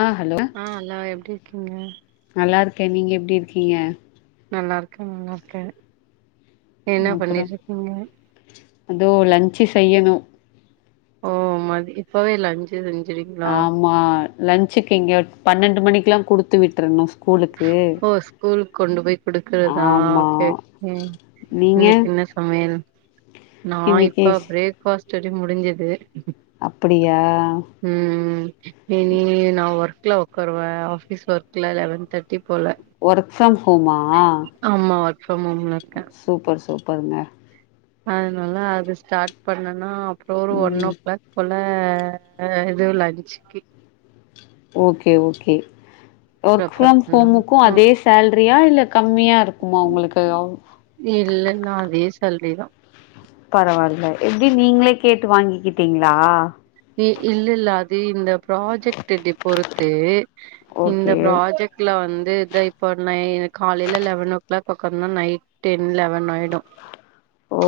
ஆ hello ஆ hello எப்டி இருக்கீங்க நல்லார்க்கே நீங்க எப்டி இருக்கீங்க நல்லார்க்கே நல்லார்க்கே என்ன பண்ணிட்டுருக்கீங்க இதோ லஞ்சு செய்யணு ஓ மதி போவே லஞ்சு செஞ்சரிங் ஆமா லன்சுக்கு இங்கே பன்னெண்டு மணிக்கெல்லா கொடுத்து விட்டுருணு ஸ்கூலுக்கு ஓ ஸ்கூல்கு கொண்டு போய் குடுக்கறதா ஆமா ஓகே ஓகே நீங்க இன்னைக்கு என்ன சமயல் நா இன்னைக்கு இப்ப பிரேக்பாஸ்ட் டுட்டி முடிஞ்சது அப்டியா ம் எனி‌ வே நா ஒர்க்ல ஒக்காருவே ஆஃபீஸ் ஒர்க்ல லெவன் தேர்ட்டி போல ஒர்க் ஃப்ரம் ஹோமா ஆமா ஒர்க் ஃப்ரம் ஹோம்லருக்கே சூப்பர் சூப்பர்ங்க அதுனால அது ஸ்டார்ட் பண்ணனு அப்றோ ஒரு ஒன் ஓ ம் கிளாக் போல எது லன்ச்சுக்கி okay okay work prepare from ஹோமுக்கு பண்ணனு அதே சேல்ரியா இல்ல கம்மியாருக்குமா உங்களுக்கு இல்ல நா அதே சேல்ரிதா பரவால்ல எப்டி நீங்ளே கேட்டு வாங்கிக்கிட்டீங்ளா இ இல்லெல்ல அது இந்த ப்ராஜெக்ட் டி டி பொறுத்து இந்த ஓகே ப்ராஜெக்ட் ல வந்து இத இப்போ நை காலைல லெவன் ஓ க்ளாக் ஒக்காந்தா நைட் டென் லெவன் னாய்டு ஓ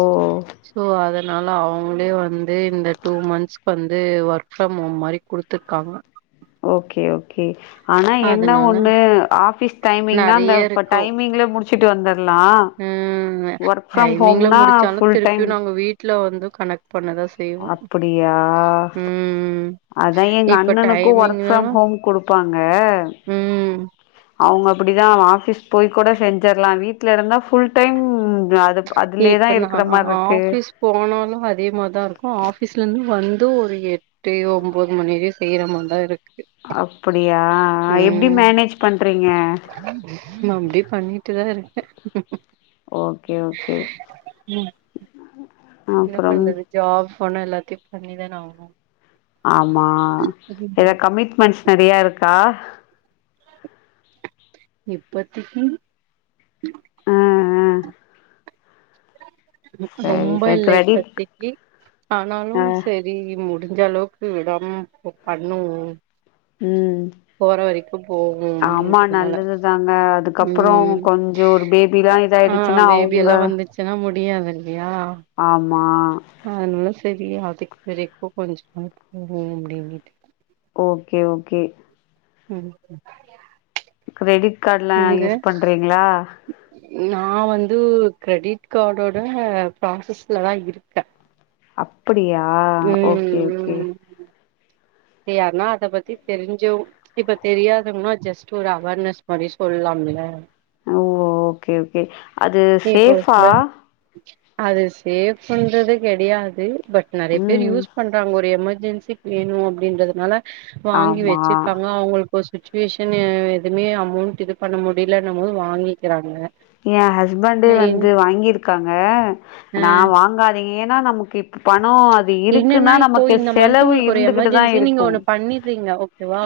ஸோ அதனால அவங்ளே வந்து இந்த டூ மன்த்ஸ் வந்து ஒர்க் ஃப்ரம் ஹோம் மாரி குடுத்துருக்காங்க ஓகே ஓகே ஆனா என்ன அதனால ஒன்னு ஆஃபீஸ் டைமிங்னா அந்த நெறைய இப்ப இருக்கு டைமிங்ல முடிச்சுட்டு வந்தர்லா ம் டைமிங்ல முடிச்சாலு ஃபுல் திருப்பியு டைம் நாங்க வீட்ல வந்து கனெக்ட் பண்ண தா அப்பிடியா அதா இப்ப எங்கண்ணனுக்கும் ஒர்க் ஃப்ரம் டைமிங்னாலு ஹோம் குடுப்பாங்க ம் அவுங்க அப்டிதா அவ ஆஃபீஸ் போய் கூட செஞ்சற்லா வீட்லருந்தா ஃபுல் டைம் அது அதுலயேதா இப்ப நா இருக்ற மார்ருக்கு ஆஃபீஸ் போனாலு அதே மாதாருக்கு ஆஃபீஸ்லந்து வந்து ஒரு எ ட்றயோ ஒம்போது மணி வரையி செய்ற மார்தாருக்கு அப்டியா எப்டி மேனேஜ் பண்றீங்க மப்டி பண்ணிட்டுதா இருக்கே ஓகே ஓகே ம் என்ன அப்புறம் பண்றது ஜாப் ஃபோனா எல்லாத்தையு பண்ணிதானே ஆவ்னு ஆமா எது கமிட்மென்ட்ஸ் நறையாருக்கா இப்பத்திக்கி ஆ ஆ ம் சரி ரொம்ப சரி இல்ல கிரெடிட் இப்பத்திக்கி ஆனாலு ஆ சே ரி முடிஞ்சளவுக்கு விடாம பண்ணுவோ ம் போற வரைக்கு போவோ ஆமா அப்டின்றதுனால நல்லதுதாங்க அதுக்கப்றோ ம் கொஞ் சோ ஒரு பேபிலா இதாயிடுச்சுன்னா அவுங்க சனா முடியாதில்லியா ஆமா அதனால செரி அதுக்கு வரைக்கு கொஞ்ச நாள் போவோ அப்டின்னுட்டு ஓகே ஓகே ம் கிரெடிட் கார்ட்ல்லா நீங்க யூஸ் பண்றீங்களா நா வந்து கிரெடிட் கார்டோட ப்ராசஸ்ல தாருக்கே அப்டியா ஓகே ம் ஓகே ஏ யார்னா அத பத்தி தெரிஞ்சோ இப்ப தெரியாதங்கன்னா ஜஸ்ட் ஒரு அவேர்னஸ் மாதிரி சொல்லலாம்ல ஓ ஓகே ஓகே அது இப்போ ஒரு சேஃபா சிலர் அது சேஃப்புன்றது கிடையாது பட் நெறைய பேர் ம் யூஸ் பண்றாங்க ஒரு எமர்ஜென்சிக்கு வேணு அப்டின்றதுனால வாங்கி ஆமா வச்சிருக்காங்க அவங்களுக் இப்ப சுச்சுவேஷன் எதுவுமே அமௌண்ட் இது பண்ண முடியலன மோது வாங்கிக்கிறாங்க எ ஹஸ்பண்டே வந்து வாங்கியிருக்காங்க அ நா வாங்காதீங்க ஏன்னா நமக்கு இப் என்னன்னா இப்போ இந்த மந்த் செலவு உங்களுக்கு ஒரு இருந்துகிட்டு தான் எமர்ஜென்சி நீங்க இருக்கும். ஒண்ணு பண்ணிர்றீங்க ஓகேவா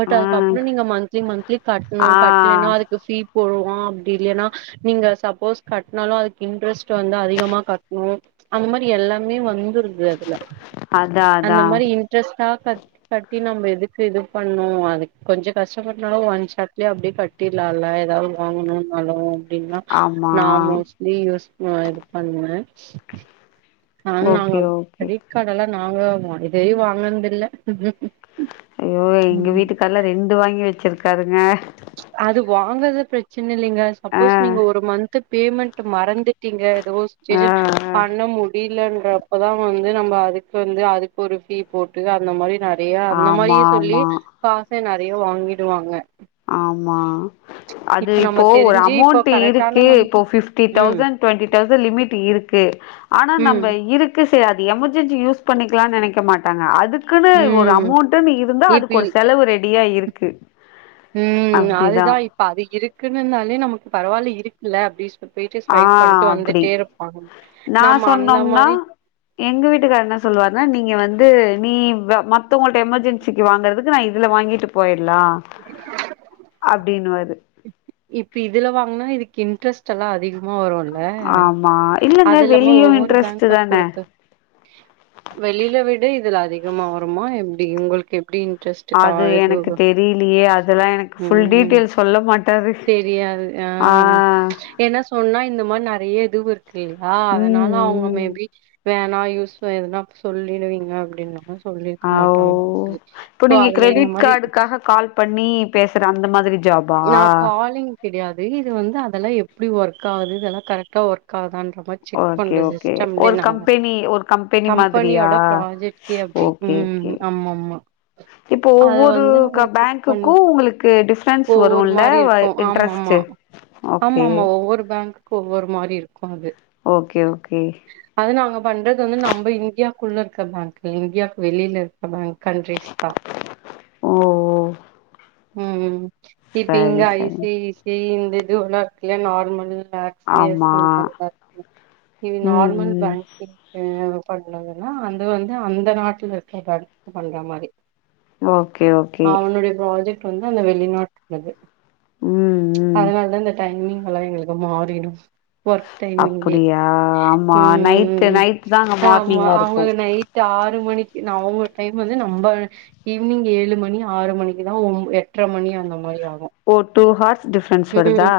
பட் ஆ அதுக்கப்றோ நீங்க மந்த்லி மந்த்லி கட்ணு ஆ கட்டலன்னா அதுக்கு ஃபீ போடுவா அப்டி இல்லன்னா நீங்க சப்போஸ் கட்டினாலு அதுக்கு இன்ட்ரெஸ்ட் வந்து அதிகமா கட்ணு அந்த மாரி எல்லாமே வந்துருது அதுல அதான் அந்த அதான். மாரி இன்ட்ரெஸ்டா கட் கட்டி நம்ம எதுக்கு இது பண்ணு அது கொஞ்சோ கஷ்டப்பட்டனாலு ஒன் ஷாட்லயே அப்படியே கட் அப்டிலா இல்ல ஏதாவது வாங்கணுன்னாலு அப்டின்னா ஆமா. ந மோஸ் ட்லி யூஸ் இது பண்ணுவ ஆன நாங்க ஓகே ஓகே. கிரெடிட் கார்ட்ல நாங்க வாங்குவோ இதையு வாங்கனது இல்ல ஐயோ எங்க வீட்டுக்காரர் எல்லா ரெண்டு வாங்கி வச்சிருக்காருங்க அது வாங்கறத பிரச்சன இல்லைங்க ஆ சப்போஸ் நீங்க ஒரு மந்த் பேமெண்ட் மறந்துட்டீங்க ஏதோ ஒரு ஆ சிச்சுவேஷன் ஆ. பண்ண மு முடியலன்றப்பதா வந்து நம்ம அதுக்கு வந்து அதுக்கு ஒரு ஃப்ஹி போட்டு அந்த மாரி நா நெறைய அந்த ஆமா மாரியே சொல்லி ஆமா. காச நெறைய வாங்கிடுவாங்க ஆமா அது இப்ப நம்ம இப்போ ஒரு தெரிஞ்சு இப்போ அமௌண்ட் கரெக்டான இருக்கு மந்த் இப்போ ஃபிப்டி ம் தௌசண்ட் டுவெண்டி தௌசண்ட் லிமிட் இருக்கு ஆனா ம் நம்ம இருக் செரி அது எமர்ஜென்சி யூஸ் பண்ணிக்கலாம்னு நெனைக்க மாட்டாங்க அதுக்கு இதுக்குனு ஒரு ம் அமௌண்ட்டுனு இருந்தா இப்ப அதுக்கு ஒரு செலவு ரெடியா இருக்கு ம் அப்டிதா அதுதா இப்ப அது இருக்குன்னாலே நமக்கு பரவாயில்ல இருக்குல்ல அப்டினு போய்ட்டு ஆ ஸ்வைப் பண்ணிட்டு அப்டி வந்துட்டே இருப்பாங்க நா நம்ம அந்த சொன்னோம்னா மாரி எங்க வீட்டுக்கார் என்ன சொல்லுவார்னா நீங்க வந்து நீ மத்தவங்கட்ட எமர்ஜென்சிக்கு வாங்கறதுக்கு நா இதுல வாங்கிட்டு போயிடலா அப்டின்னுவாரு இப்ப இதுல வாங்குனா இதுக்கு இன்ட்ரெஸ்ட் எல்லா அதிகோ லோன் வருல ஆமா இல்லங்க அது இல்லாம வெளியு ஒவ்வொரு இன்ட்ரெஸ்ட் பேங்க தான பொறுத்து வெளியில விட இதுல அதிகமா வருமா எப்டி உங்களுக்கு எப்டி இன்ட்ரெஸ்ட் அது எனக்கு தெரியலையே அதெல்லா எனக்கு ஃபுல் ம் டீட்டெயல் சொல்ல மாட் டாரு ஆ ஏன்னா சொன்னா இந்த மாரி நெறைய இதுவு இருக்கு இல்லையா ம் அதனால அவுங்க ம் மேபி வேணா யூஸ் எதுனா சொல்லிடுவீங்க அப்டின்னா சொல்லிருக்க ஆ ஓ மாட்டாங்க சோ அதுல இந்த மாரி அஹா கால் பண்ணி பேசுற அந்த மாதிரி ஜாபா நா காலிங் கிடயாது இது வந்து அதெல்லா எப்டி ஒர்க் ஆகுது இதெல்லா கரெக்டா ஒர்க் ஆகுதான் செக் ஓகே பண்றது ஓகே சிஸ்டம்லே ஒரு நாங்க கம்பெனி ஒரு கம்பெனி மாதிரியா கம்பெனியோட ப்ராஜெக்ட்கே அப்டி ஓகே ம் ஓகே ஆமா ஆமா இப்போ அத ஒவ்வொரு வந்து பேங்க்குக்கு உங்களுக்கு டிஃப் ஓ ஒவ்வொரு மாரி இருக்கு ஆமா ஆமா ஆமா ஓகே ஆமா ஒவ்வொரு பேங்க் க்கு ஒவ்வொரு மாரி இருக்கு அது ஓகே ஓகே அது நாங்க பண்றது வந்து நம்ம இந்தியாக்குள்ள இருக்க பேங்க்க் இந்தியாவுக் வெளியில இரு நம்ம கண்ட்ரீஸ் தா ஓ ஓ ம் ம் இட் இங்க சரி சரி ஐசி சி இந்த இது ஒல்லா இருக்குல்ல நார்மல்ல [unintelligible] ஆமா அந்த மாதிரில இருக்குல இது ம் நார்மல் ம் பேங்கிங் ஆ பண்ணதுன்னா அது வந்து அந்த நாட்டுல இருக்கிற பட பண்ற மாதி ஓகே ஓகே அவனுடைய ப்ராஜெக்ட் வந்து அந்த வெளிநாட் உள்ளது ம் ம் அதனாலதா இந்த டைமிங் எல்லா எங்களுக்கு மாறிடு ஒர்க் டைமிங்ளே அப்டியா ஆமா நைட்டு ம் நைட்டு தாங்க ஆமா மார்னிங்கா அவங்க இருக்கு நைட் டு ஆறு மணிக்கு அவங்க டைம் வந்து நம்ம ஈவினிங் ஏழு மணி ஆறு மணிக்குதா ஒம் எட்ரை மணி அந்த மாதிரி ஆகும் ஓ டூ ஹார்ஸ் டிஃப்ரன்ஸ் வருதா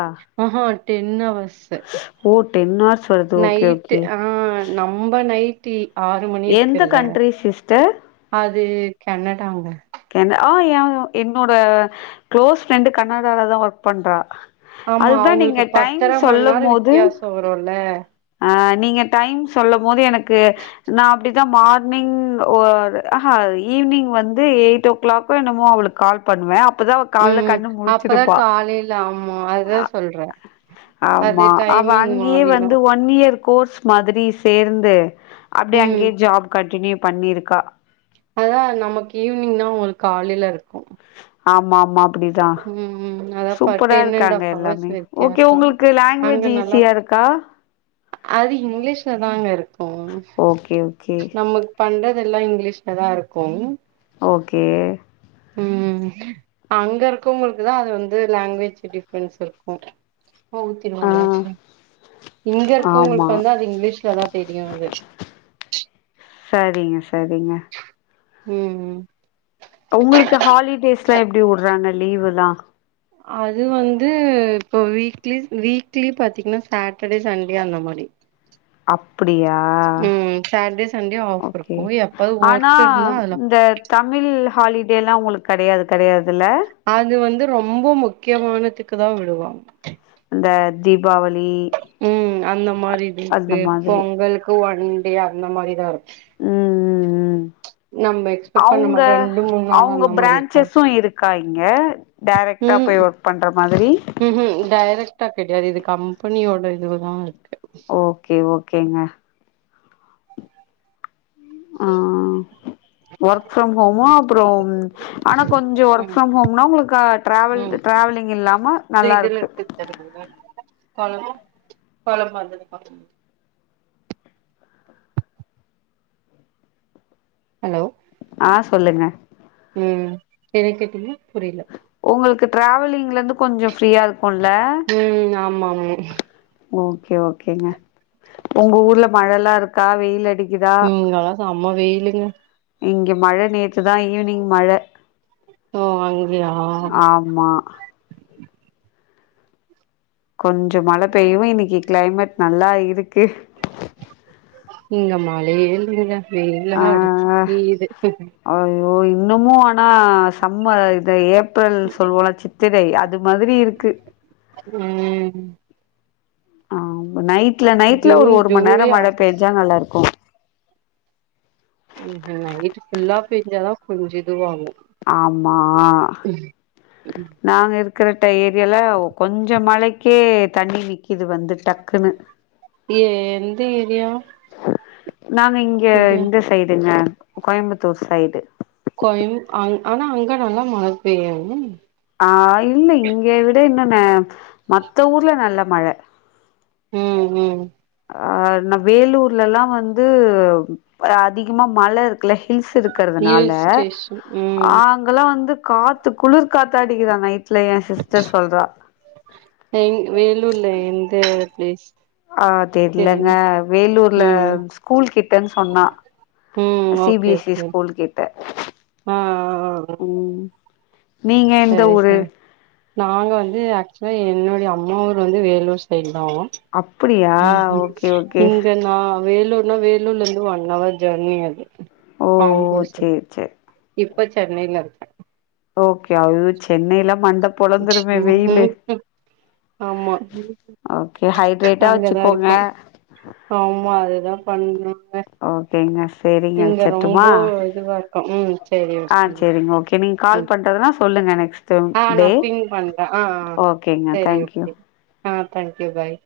அ ஹா டென் அவர்ஸ் ஓ டென் ஹவர்ஸ் வருது ஓகே நைட்டு ஓகே ஆ நம்ம நைட்டி எந்த கண்ட்ரி சிஸ்டர் அது கெனடாவ்ங்க என்ன ஆ யா என்னோட க்ளோஸ் ஃப்ரெண்டு கனடாலதான் ஒர்க் பண்றா ஆமா அதுதா நீங்க அவங்களுக்கு டைம் பத்தரை மணி சொல்லும் நேரம் போது வித்தியாசம் வரும்ல அ நீங்க டைம் சொல்லும் போது எனக்கு நான் அப்டி இந்த மார்னிங் ஓ அஹ ஈவினிங் வந்து எயிட் டு கிளாக் என்னமோ அவளுக்கு கால் பண்ணுவே அப்பதா ம் கால்ல ம் கண்ணு அப்பதா முழிச்சிருப்பா காலைல ஆமா அதா சொல்றே ஆமா அவ அங்கேயே வந்து மாறிடும் ஒன் ஒன் இயர் கோர்ஸ் மாதிரி சேர்ந்து அப்படியே ம் அங்கேயே ஜாப் கண்டினியூ பண்ணிருக்கா அதா நமக்கு ஈவினிங்னோ அவங்களுக்கு காலையில இருக்கும் ஆமாம்மா ம் ம் அதா பர் டென் அண்ட் இருக்காங்க ஆஃப் ஹவர்ஸ் எல்லாமே ஓகே வித்தியாசம் உங்களுக்கு அங்க லாங்குவேஜ் நல்லா ஈஸியா இருக்கா அது இங்கிலீஷ்ல தாங்க இருக்கும் ஓகே ஓகே நம்மக் பண்றது எல்லா இங்கிலீஷ்ல தா இருக்கும் ஓகே ம் அங்க இருங்கவுங்ளுக்கு தா அது வந்து லாங்வேஜ் டிஃப்ரன்ஸ் இருக்கும் ஊத்திரு ஆ வாங்க இங்க ஆமா இருக்கவங்களுக்கு வந்து அது இங்கிலீஷ்லதா தெரியு அது சரிங்க சரிங்க ம் ம் உங்களுக்கு ஹாலிடேஸ்லா எப்டி உடுறாங்க லீவுல்லா அது வந்து இப்போ வீக்லி வீக்லி பார்த்தீங்கன்னா சாட்டர்டே சண்டே அந்த மாதிரி அப்டியா ம் சாட்டர்டே சண்டே ஆஃப் ஓகே இருக்கு எப்பது ஆனா ஒர்க் இருந்தா அதுல இந்த தமிழ் ஹாலிடேலாம் உங்களுக்கு கிடையாது கிடையாது இல்ல அது வந்து ரொம்ப முக்கியமானதுக்கு தா விடுவா இந்த தீபாவளி ம் அந்த மாதிரி அந்த இதுக்கு மாதிரி பொங்கல் ஒன் டே அந்த மாதிரிதா இருக் ம் ம் ம் எக்ஸ்பெக்ட் பண்ண அவுங்க மாட்டோ ரெண்டு மூணு நாள் அவுங்க அந்த மாரி இருக்காது பிரான்ச்சஸு இருக் கா இங்க டேரெக்ட்டா போய் ஒர்க் பண்ற மாதிரி ம்ம் டைரெக்ட்டா கெடயாது இது கம்பெனியோட இதுவு தா இருக்கு ஓகே ஓகேங்க ஆ ஒர்க் ஃப்ரம் ஹோமு அப்பறோ ஆனா கொஞ்ச ஒர்க் ம் ஃப்ரம் ஹோம்னா உங்களுக்கா ட்ராவல் ம் ட்ராவலிங் இல்லாம நல்லாருக்கு சரி [inaudible] கொழம்பு கொழம்பு அங்கிர்ந்து [inaudible] ஹலோ ஆ சொல்லுங்க ம் என்ன கேட்டீங்க புரியில உங்களுக்கு ட்ராவலிங்லிர்ந்து கொஞ்ச ஃப்ரீயா இருக்குல்ல ம் ஆமா ஆமா ஓகே ஓகேங்க உங்க ஊர்ல மழல்லா இருக்கா வெயில் அடிக் ம் அதா செம்மா வெய்லுங்க இங்க மழ நேத்து தா ஈவ்னிங் மழ ஓ அங்கயா மா கொஞ்ச மழ பெய்யவு இன்னிக்கி க்ளைமெட் நல்லா இருக்கு இங்க மழயே இல்லங்க வெயிலா அடிச்சிக்கீது அய்யோ இன்னுமு ஆனா சம்மர் இந்த ஏப்ரல் சொல்லுவோல்ல சித் திரை அது மாதிரி இருக்கு ம் ஆமா நைட்ல நைட்ல ஜூன் ஒரு மண் நேரோ ஜூலை மழ ஆகஸ்ட் பேஞ்சா நல்லாருக்கு ம்ம் நைட்டு ஃபுல்லா பேஞ்சாதா கொஞ்சோ இதுவாகு ஆமா நாங்க இருக்கற ட ஏர் யால கொஞ்ச மழைக்கே தண்ணி நிக்கிது வந்து டக்குனு ஏ எந்த ஏரியா நாங்க இங்க ஏரியா இந்த சைடுங்க கோயம்முத்தூர் சைடு கொன் அங் ஆனா அங்க நல்லா மழ பெய்யு ஆ இல்ல இங்க விட இன்னு ந மத்த ஊர்ல நல்ல மழ ம் ம் ஆ ந வேலூர்லெல்லா வந்து அ அதிகமா மல இருக்குல்ல ஹில்ஸ் இருக் கறதுனால ஹில் ஸ்டேஷன் ம் ஆங் அங்கல்லா வந்து காத்து குளிர் காத்தாடிக்கிதா நைட்ல எ சிஸ்டர் சொல்றா எங் வேலூர்ல எந்த ப்ளேஸ் அ தெர்லங்க வேலூர்ல ம் ஸ்கூல்கிட்டன் சொன்னா ம் C B S C school கிட்ட ம் ம் நீங்க எந்த சரி ஊரு சர் நாங்க வந்து ஆக்சுலா என்னுடைய அம்மா ஊர் வந்து வேலூர் சைடு தா அப்டியா ம்ம் ஓகே ஓகே இங்க நா வேலூர்னா வேலூர்லர்ந்து ஒன் அவர் ஜர்னி வந்து ஓ ஆம்பூர் சைட் சேரி சேரி இப்ப சென்னைலருக்கே ஓகே அவு சென்னைல மண்ட பொளந்துருமே வெய்லு ம் ஆமா ஓகே ஹைட்ரேட்டா அங்கதா வச்சுக்கோங்க இருக்கே ஆமா அதுதா பண்ணனுங்க ஓகேங்க சேரிங்க இங்க வச்சர்ட்டுமா ரொம்போ இதுவாருக்கோ ம் சேரி ஓகே கே நீங்க கால் ம் பண்றதுனா சொல்லுங்க நெக்ஸ் ஆ நா பிங் பண்றே ஆ ஆ ஓகேங்க சேரி தேங்க்யூ ஓகே ஆ தேங்க்யூ பாய்